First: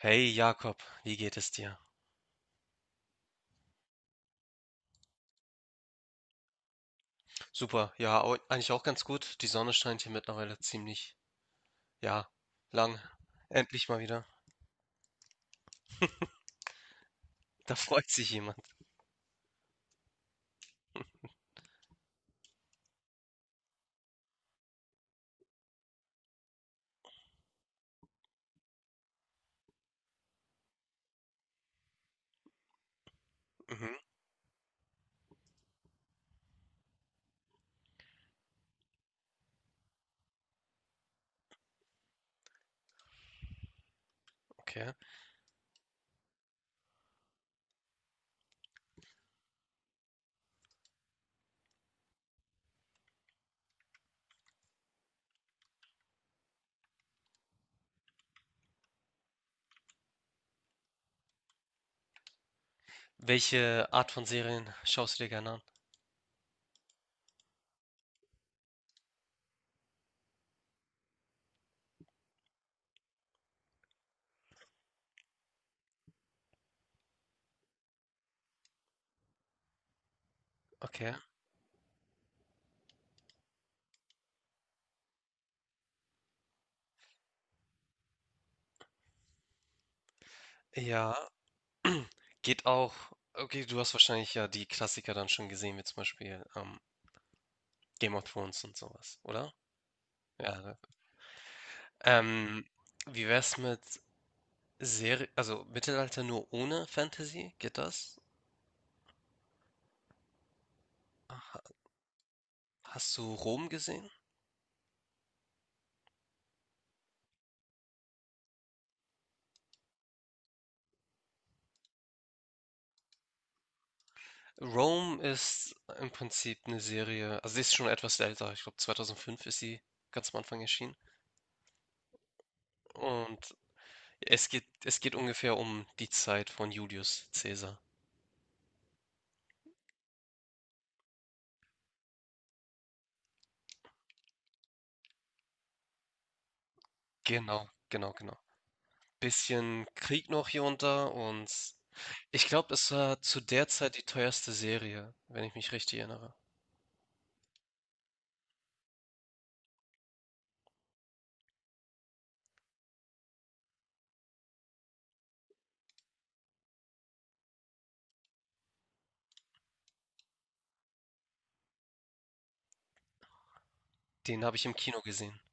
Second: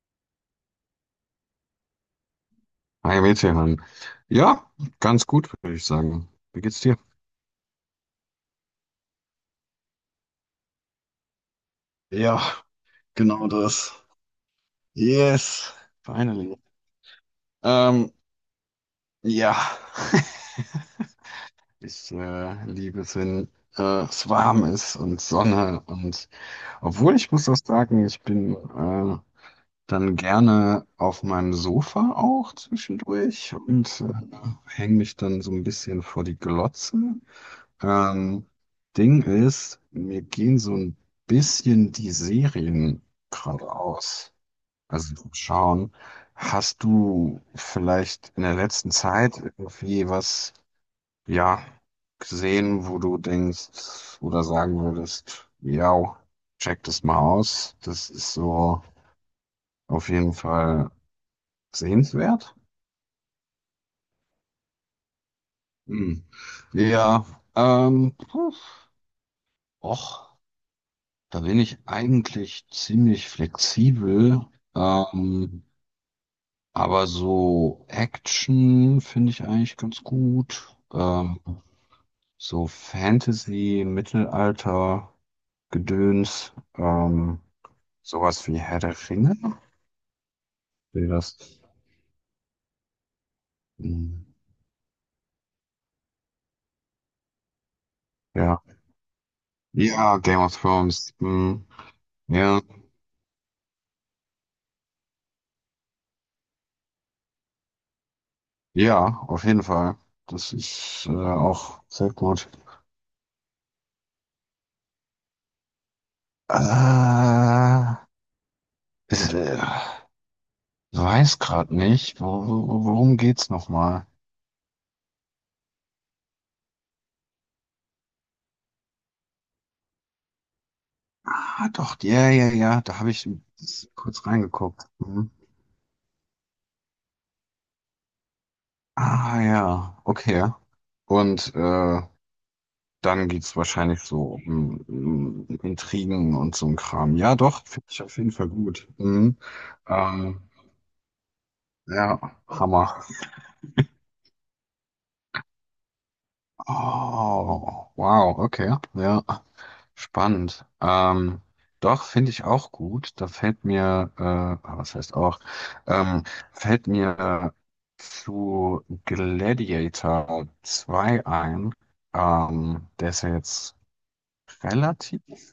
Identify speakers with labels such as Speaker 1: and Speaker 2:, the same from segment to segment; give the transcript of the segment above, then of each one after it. Speaker 1: Hey Jakob, wie geht es dir?
Speaker 2: Hi, Metehan. Ja, ganz gut, würde ich sagen. Wie geht's dir?
Speaker 1: Super, ja, eigentlich auch ganz gut. Die Sonne scheint hier mittlerweile ziemlich, ja,
Speaker 2: Ja,
Speaker 1: lang.
Speaker 2: genau
Speaker 1: Endlich
Speaker 2: das.
Speaker 1: mal wieder.
Speaker 2: Yes, finally.
Speaker 1: Da freut
Speaker 2: Ähm,
Speaker 1: sich jemand.
Speaker 2: ja, ich liebe es, wenn es warm ist und Sonne. Und obwohl ich muss auch sagen, ich bin dann gerne auf meinem Sofa auch zwischendurch
Speaker 1: Mhm,
Speaker 2: und hänge mich dann so ein bisschen vor die Glotze. Ähm, Ding ist, mir gehen so ein bisschen die Serien gerade aus.
Speaker 1: okay.
Speaker 2: Also schauen, hast du vielleicht in der letzten Zeit irgendwie was, ja, gesehen, wo du denkst oder sagen würdest, ja, check das mal aus. Das ist so auf jeden Fall sehenswert.
Speaker 1: Welche Art von Serien schaust du dir gerne an?
Speaker 2: Hm. Ja, puh, och. Da bin ich eigentlich ziemlich flexibel, ähm, aber so Action finde ich eigentlich ganz gut.
Speaker 1: Okay.
Speaker 2: So Fantasy, Mittelalter, Gedöns, sowas wie Herr der Ringe. Wie
Speaker 1: Ja,
Speaker 2: das?
Speaker 1: geht auch. Okay, du hast
Speaker 2: Hm,
Speaker 1: wahrscheinlich ja die Klassiker dann schon gesehen, wie zum Beispiel Game of
Speaker 2: ja.
Speaker 1: Thrones und sowas, oder?
Speaker 2: Ja, Game of
Speaker 1: Ja.
Speaker 2: Thrones. Hm, ja.
Speaker 1: Ähm, wie wär's mit Serie, also Mittelalter nur ohne Fantasy? Geht das?
Speaker 2: Ja, auf jeden Fall. Das ist auch sehr gut.
Speaker 1: Hast du Rom gesehen?
Speaker 2: Äh, ist, äh, Weiß gerade nicht. Worum geht's nochmal?
Speaker 1: Rome ist im Prinzip eine Serie, also sie ist schon etwas älter, ich glaube 2005 ist sie ganz am Anfang erschienen.
Speaker 2: Ah, doch, ja, ja, ja. Da habe ich
Speaker 1: Und
Speaker 2: kurz reingeguckt.
Speaker 1: es geht
Speaker 2: Mhm.
Speaker 1: ungefähr um die Zeit von Julius Caesar.
Speaker 2: Ah, ja, okay. Und dann geht's wahrscheinlich so um Intrigen und so ein Kram. Ja, doch,
Speaker 1: Genau,
Speaker 2: finde ich
Speaker 1: genau,
Speaker 2: auf jeden
Speaker 1: genau.
Speaker 2: Fall gut. Mhm.
Speaker 1: Bisschen Krieg
Speaker 2: Ähm,
Speaker 1: noch hier und da, und
Speaker 2: ja,
Speaker 1: ich glaube,
Speaker 2: Hammer.
Speaker 1: es war zu der Zeit die teuerste Serie, wenn ich mich richtig erinnere.
Speaker 2: Oh, wow, okay, ja. Spannend. Doch, finde ich auch gut. Da fällt mir, ah, was heißt auch, ähm, fällt mir zu Gladiator 2 ein. Der ist ja jetzt
Speaker 1: Den habe ich im Kino gesehen,
Speaker 2: relativ.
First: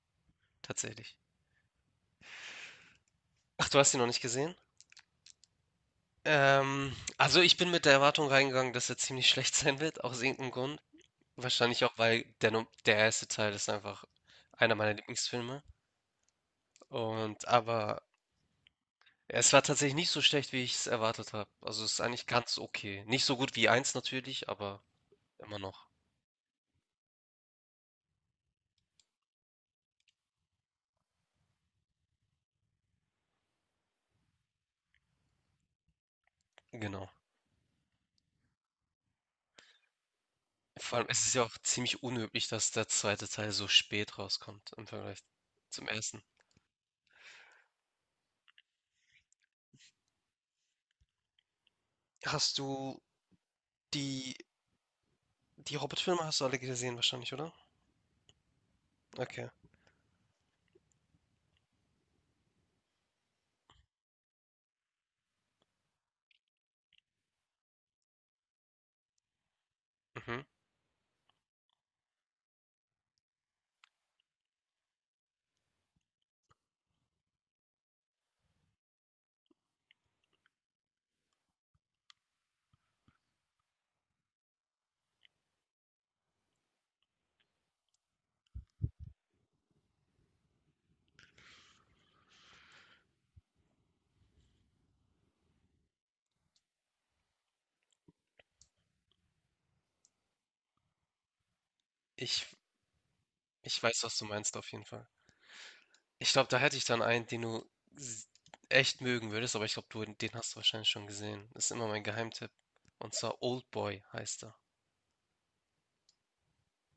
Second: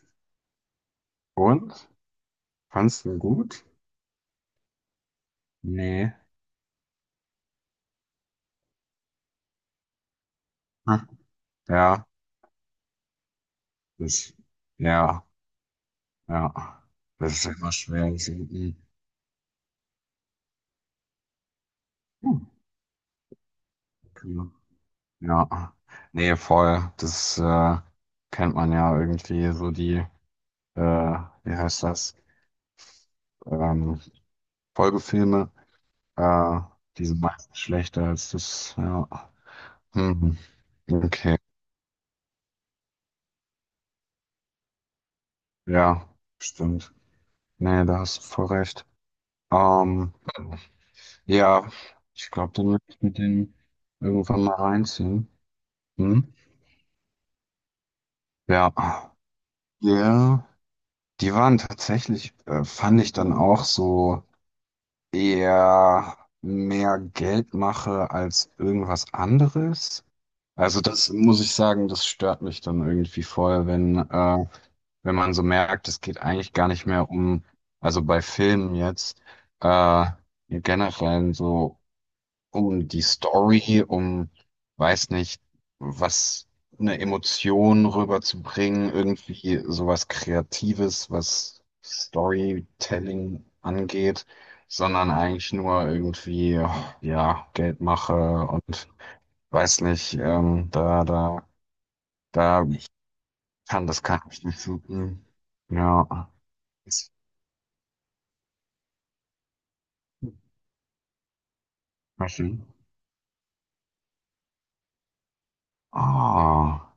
Speaker 1: tatsächlich.
Speaker 2: Und? Fandst du ihn gut?
Speaker 1: Ach, du hast ihn noch nicht gesehen?
Speaker 2: Nee.
Speaker 1: Also ich bin mit der Erwartung reingegangen, dass er ziemlich schlecht sein wird, aus irgendeinem Grund.
Speaker 2: Hm.
Speaker 1: Wahrscheinlich auch,
Speaker 2: Ja,
Speaker 1: weil der, der erste Teil ist einfach
Speaker 2: das,
Speaker 1: einer meiner
Speaker 2: ja,
Speaker 1: Lieblingsfilme.
Speaker 2: ja. Das
Speaker 1: Und
Speaker 2: ist immer
Speaker 1: aber
Speaker 2: schwer. Das ist, mm,
Speaker 1: es war tatsächlich nicht so schlecht, wie ich es erwartet habe. Also es ist eigentlich
Speaker 2: hm,
Speaker 1: ganz okay. Nicht so gut wie eins natürlich,
Speaker 2: cool.
Speaker 1: aber immer
Speaker 2: Ja.
Speaker 1: noch.
Speaker 2: Nee, voll. Das, kennt man ja irgendwie so die. Wie heißt das, ähm, Folgefilme, äh, die
Speaker 1: Genau.
Speaker 2: sind meistens schlechter als das, ja. Hm,
Speaker 1: Vor
Speaker 2: hm,
Speaker 1: allem ist es
Speaker 2: okay,
Speaker 1: ja auch ziemlich unüblich, dass der zweite Teil so spät rauskommt im Vergleich zum
Speaker 2: ja,
Speaker 1: ersten.
Speaker 2: stimmt. Nee, da hast du voll recht. Ähm, ja, ich glaube,
Speaker 1: Hast
Speaker 2: dann werde
Speaker 1: du
Speaker 2: ich mit den
Speaker 1: die,
Speaker 2: irgendwann mal reinziehen.
Speaker 1: die Hobbit-Filme
Speaker 2: Hm?
Speaker 1: hast du alle gesehen wahrscheinlich, oder?
Speaker 2: Ja,
Speaker 1: Okay.
Speaker 2: ja, die waren tatsächlich, fand ich dann auch so eher mehr Geldmache als irgendwas anderes.
Speaker 1: Mhm.
Speaker 2: Also das muss ich sagen, das stört mich dann irgendwie voll, wenn man so merkt, es geht eigentlich gar nicht mehr um, also bei Filmen jetzt, äh, generell so um die Story, um, weiß nicht, was eine Emotion rüberzubringen, irgendwie sowas Kreatives, was Storytelling angeht, sondern eigentlich nur irgendwie, ja, Geldmache und weiß nicht,
Speaker 1: Ich
Speaker 2: da ich
Speaker 1: Ich weiß, was
Speaker 2: kann
Speaker 1: du
Speaker 2: ich
Speaker 1: meinst
Speaker 2: nicht
Speaker 1: auf
Speaker 2: so
Speaker 1: jeden Fall.
Speaker 2: gut. Ja,
Speaker 1: Ich glaube, da hätte ich dann
Speaker 2: ist
Speaker 1: einen, den du s- echt mögen würdest, aber ich glaube, du, den hast du wahrscheinlich schon gesehen. Das ist immer mein
Speaker 2: mal
Speaker 1: Geheimtipp.
Speaker 2: schön.
Speaker 1: Und zwar Oldboy heißt er.
Speaker 2: Ah,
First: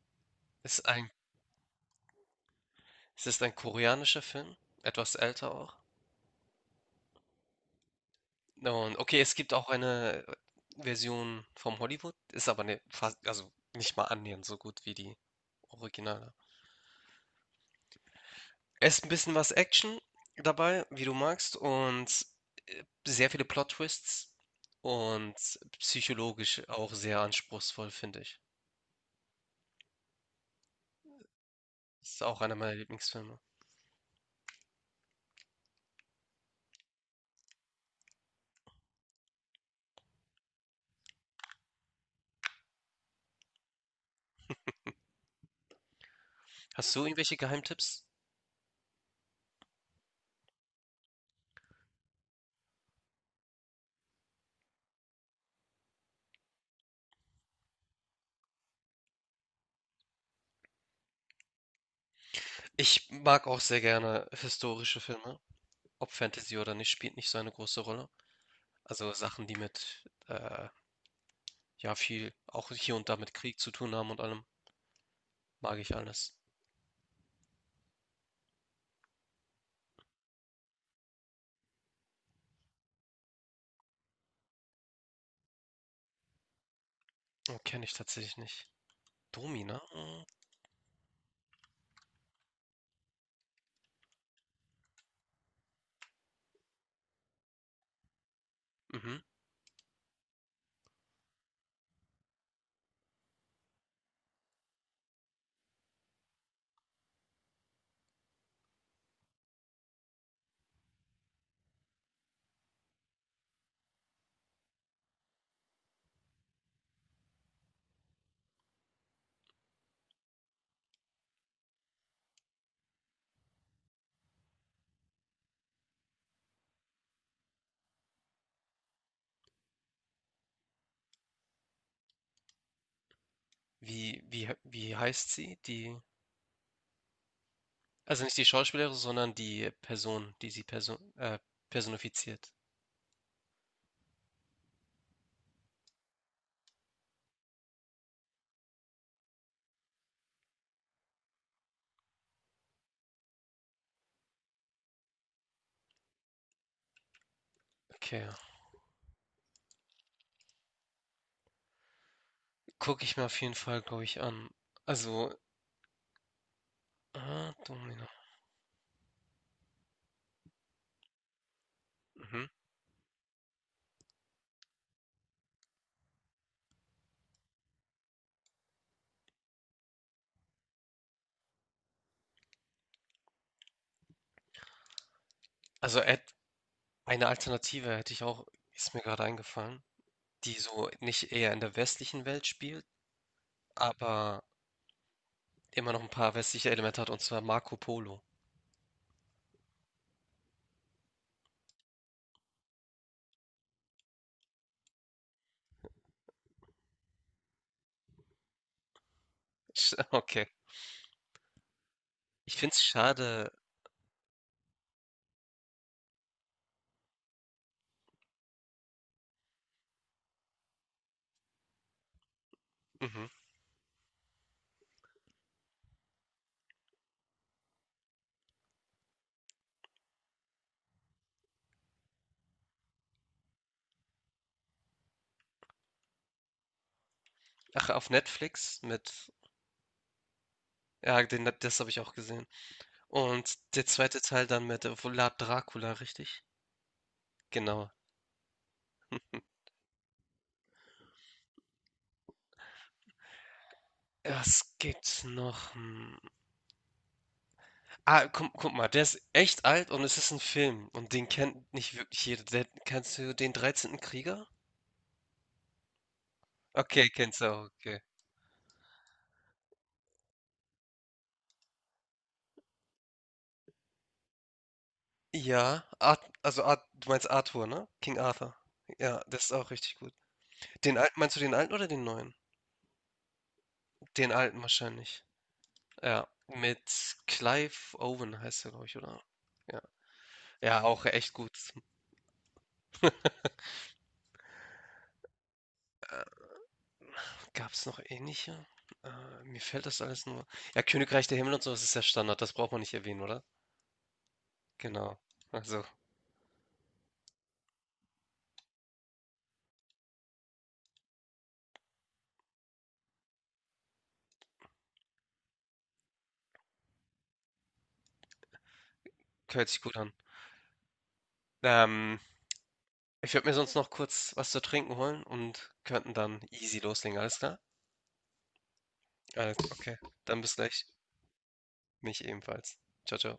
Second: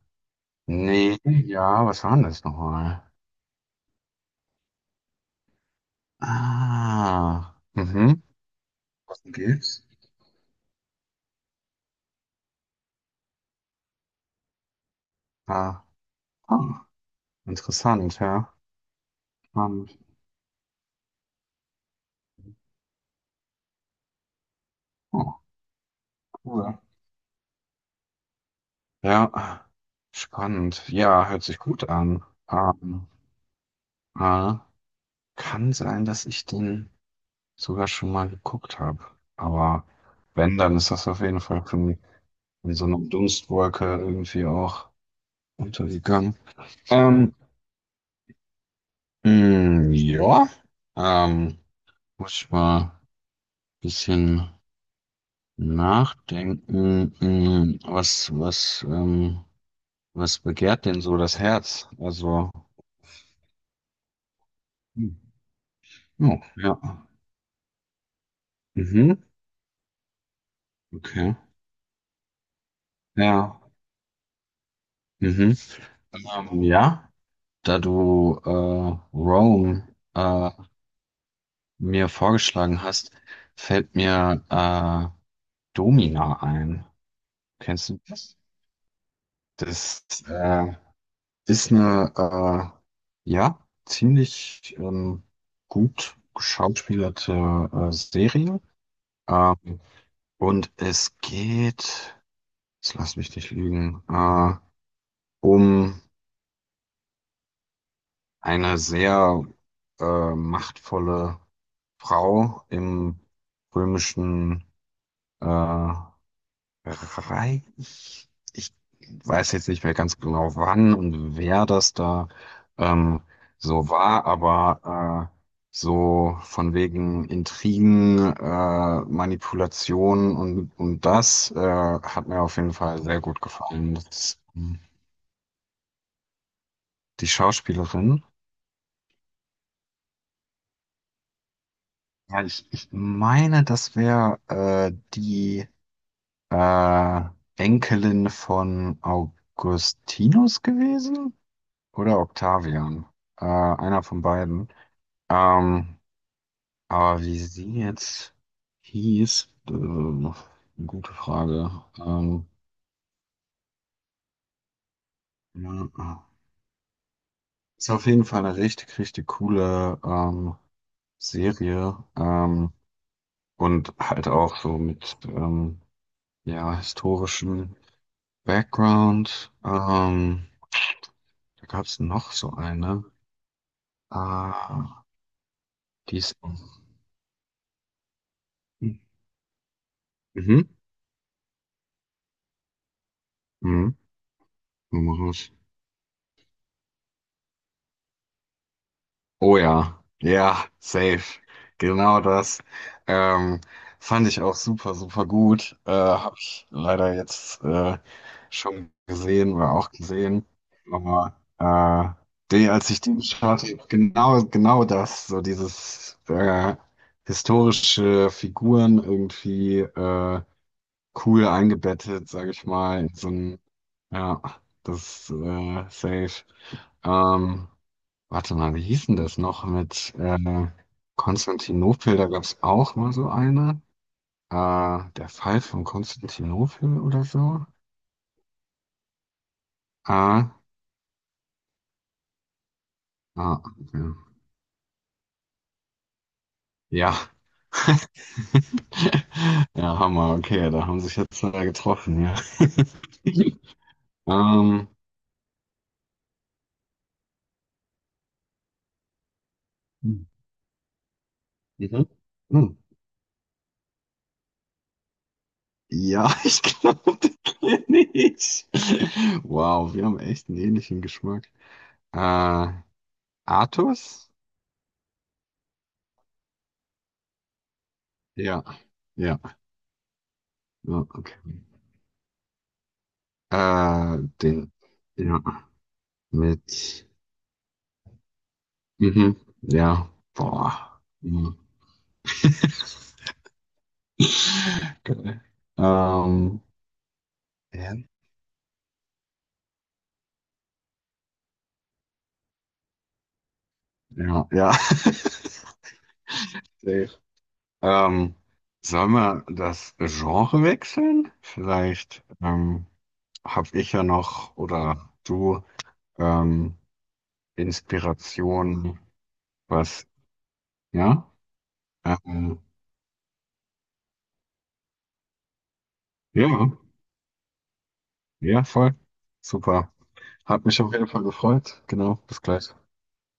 Speaker 1: Ist ein,
Speaker 2: nee, ja, was war denn das nochmal?
Speaker 1: es ist ein koreanischer Film, etwas älter auch.
Speaker 2: Ah, mhm.
Speaker 1: Und okay,
Speaker 2: Was denn
Speaker 1: es gibt auch
Speaker 2: gibt's?
Speaker 1: eine Version vom Hollywood, ist aber ne, fast, also nicht mal annähernd so gut wie die
Speaker 2: Ah,
Speaker 1: Originale.
Speaker 2: ah, interessant, ja.
Speaker 1: Es ist ein bisschen was
Speaker 2: Spannend.
Speaker 1: Action dabei, wie du magst, und, sehr viele Plot-Twists und
Speaker 2: Oh,
Speaker 1: psychologisch
Speaker 2: cool.
Speaker 1: auch sehr anspruchsvoll, finde ich.
Speaker 2: Ja, spannend. Ja, hört sich gut
Speaker 1: Das ist
Speaker 2: an.
Speaker 1: auch einer meiner
Speaker 2: Ähm,
Speaker 1: Lieblingsfilme.
Speaker 2: äh, kann sein, dass ich den sogar schon mal geguckt habe. Aber wenn, dann ist das auf jeden Fall für mich. Wie so eine Dunstwolke irgendwie auch untergegangen.
Speaker 1: Hast du
Speaker 2: Ähm,
Speaker 1: irgendwelche Geheimtipps?
Speaker 2: mh, ja, ähm, muss ich mal ein bisschen nachdenken. Was begehrt denn so das Herz? Also,
Speaker 1: Ich mag auch sehr gerne historische
Speaker 2: hm,
Speaker 1: Filme. Ob
Speaker 2: oh,
Speaker 1: Fantasy oder
Speaker 2: ja,
Speaker 1: nicht, spielt nicht so eine große Rolle. Also
Speaker 2: mhm,
Speaker 1: Sachen, die mit, äh,
Speaker 2: okay,
Speaker 1: ja, viel auch hier und da mit Krieg
Speaker 2: ja,
Speaker 1: zu tun haben und allem,
Speaker 2: mhm.
Speaker 1: mag ich alles.
Speaker 2: Ja, da du Rome äh, mir vorgeschlagen hast, fällt mir Domina ein.
Speaker 1: Oh, kenne
Speaker 2: Kennst
Speaker 1: ich
Speaker 2: du das?
Speaker 1: tatsächlich nicht. Domina?
Speaker 2: Das ist eine, ja, ziemlich gut geschauspielerte Serie.
Speaker 1: Mhm.
Speaker 2: Ähm, und es geht, jetzt lass mich nicht lügen, um eine sehr machtvolle Frau im römischen äh, Rei- Ich weiß jetzt nicht mehr ganz genau, wann und wer das da ähm, so war, aber so von wegen Intrigen, Manipulation und das hat mir auf jeden Fall sehr gut gefallen. Das
Speaker 1: Wie
Speaker 2: ist,
Speaker 1: wie wie heißt sie, die
Speaker 2: die
Speaker 1: Also
Speaker 2: Schauspielerin.
Speaker 1: nicht die Schauspielerin, sondern die Person, die sie
Speaker 2: Ja,
Speaker 1: personifiziert.
Speaker 2: ich meine, das wäre die äh, Enkelin von Augustinus gewesen. Oder Octavian. Einer von beiden. Ähm, aber wie sie
Speaker 1: Okay,
Speaker 2: jetzt hieß, eine gute Frage.
Speaker 1: gucke ich mir auf jeden Fall, glaube ich, an. Also,
Speaker 2: Ja,
Speaker 1: ah,
Speaker 2: ist
Speaker 1: Domino.
Speaker 2: auf jeden Fall eine richtig, richtig coole Serie.
Speaker 1: Mhm.
Speaker 2: Und halt auch so mit ja, historischem Background. Da gab es noch so eine. Ah,
Speaker 1: Also
Speaker 2: die ist.
Speaker 1: eine Alternative hätte ich auch, ist
Speaker 2: Mhm.
Speaker 1: mir gerade eingefallen, die so nicht eher in der westlichen Welt spielt,
Speaker 2: Mhm.
Speaker 1: aber
Speaker 2: Mhm.
Speaker 1: immer noch ein paar westliche Elemente hat, und zwar Marco Polo.
Speaker 2: Oh ja, ja, safe. Genau das. Ähm, fand ich auch super, super gut. Habe ich leider jetzt schon gesehen oder auch
Speaker 1: Okay.
Speaker 2: gesehen. Aber
Speaker 1: Ich
Speaker 2: die,
Speaker 1: finde es
Speaker 2: als ich den
Speaker 1: schade.
Speaker 2: schaute, genau, genau das, so dieses historische Figuren irgendwie cool eingebettet, sage ich mal, in
Speaker 1: Mhm.
Speaker 2: so ein, ja, das safe. Ähm, Warte mal, wie hieß denn das noch mit Konstantinopel? Da gab es auch mal so eine. Der Fall von Konstantinopel oder so.
Speaker 1: Ach, auf Netflix mit,
Speaker 2: Äh, ah,
Speaker 1: ja, den, das habe ich auch gesehen. Und der
Speaker 2: okay.
Speaker 1: zweite Teil dann mit Vlad Dracula, richtig?
Speaker 2: ja.
Speaker 1: Genau.
Speaker 2: Ja, Hammer, okay, da haben sich jetzt zwei getroffen, ja.
Speaker 1: Was
Speaker 2: Ähm,
Speaker 1: gibt's noch? Hm. Ah, guck mal, der ist echt alt und es
Speaker 2: mhm.
Speaker 1: ist ein Film und den kennt nicht wirklich jeder. Der
Speaker 2: Hm.
Speaker 1: kennst du den 13. Krieger?
Speaker 2: Ja, ich
Speaker 1: Okay,
Speaker 2: glaube, den
Speaker 1: kennst du auch, okay.
Speaker 2: kenne ich. Wow, wir haben echt einen ähnlichen Geschmack. Äh, Artus?
Speaker 1: Ja, Art also Art du meinst Arthur, ne? King Arthur.
Speaker 2: Ja,
Speaker 1: Ja, das ist
Speaker 2: ja.
Speaker 1: auch richtig gut. Den
Speaker 2: Ja,
Speaker 1: alten meinst
Speaker 2: okay.
Speaker 1: du, den alten oder den neuen? Den alten
Speaker 2: Den,
Speaker 1: wahrscheinlich.
Speaker 2: ja,
Speaker 1: Ja,
Speaker 2: mit,
Speaker 1: mit Clive Owen heißt er, glaube ich, oder?
Speaker 2: mhm,
Speaker 1: Ja.
Speaker 2: ja, boah,
Speaker 1: Ja, auch echt gut.
Speaker 2: mhm. Geil. Ähm,
Speaker 1: Gab's
Speaker 2: ja,
Speaker 1: noch ähnliche? Mir fällt das alles nur ja, Königreich der Himmel und so, ist ja Standard, das braucht man nicht erwähnen, oder?
Speaker 2: ja, ja.
Speaker 1: Genau. Also,
Speaker 2: Safe. Ähm, sollen wir das Genre wechseln? Vielleicht habe ich ja noch oder du ähm, Inspiration,
Speaker 1: hört sich gut
Speaker 2: was,
Speaker 1: an.
Speaker 2: ja?
Speaker 1: Ähm,
Speaker 2: Ähm,
Speaker 1: ich würde mir sonst noch kurz was zu trinken holen und könnten dann easy
Speaker 2: ja,
Speaker 1: loslegen, alles klar?
Speaker 2: ja, voll.
Speaker 1: Alles,
Speaker 2: Super.
Speaker 1: okay. Dann bis
Speaker 2: Hat mich
Speaker 1: gleich.
Speaker 2: auf jeden Fall gefreut. Genau,
Speaker 1: Mich
Speaker 2: bis gleich.
Speaker 1: ebenfalls. Ciao, ciao.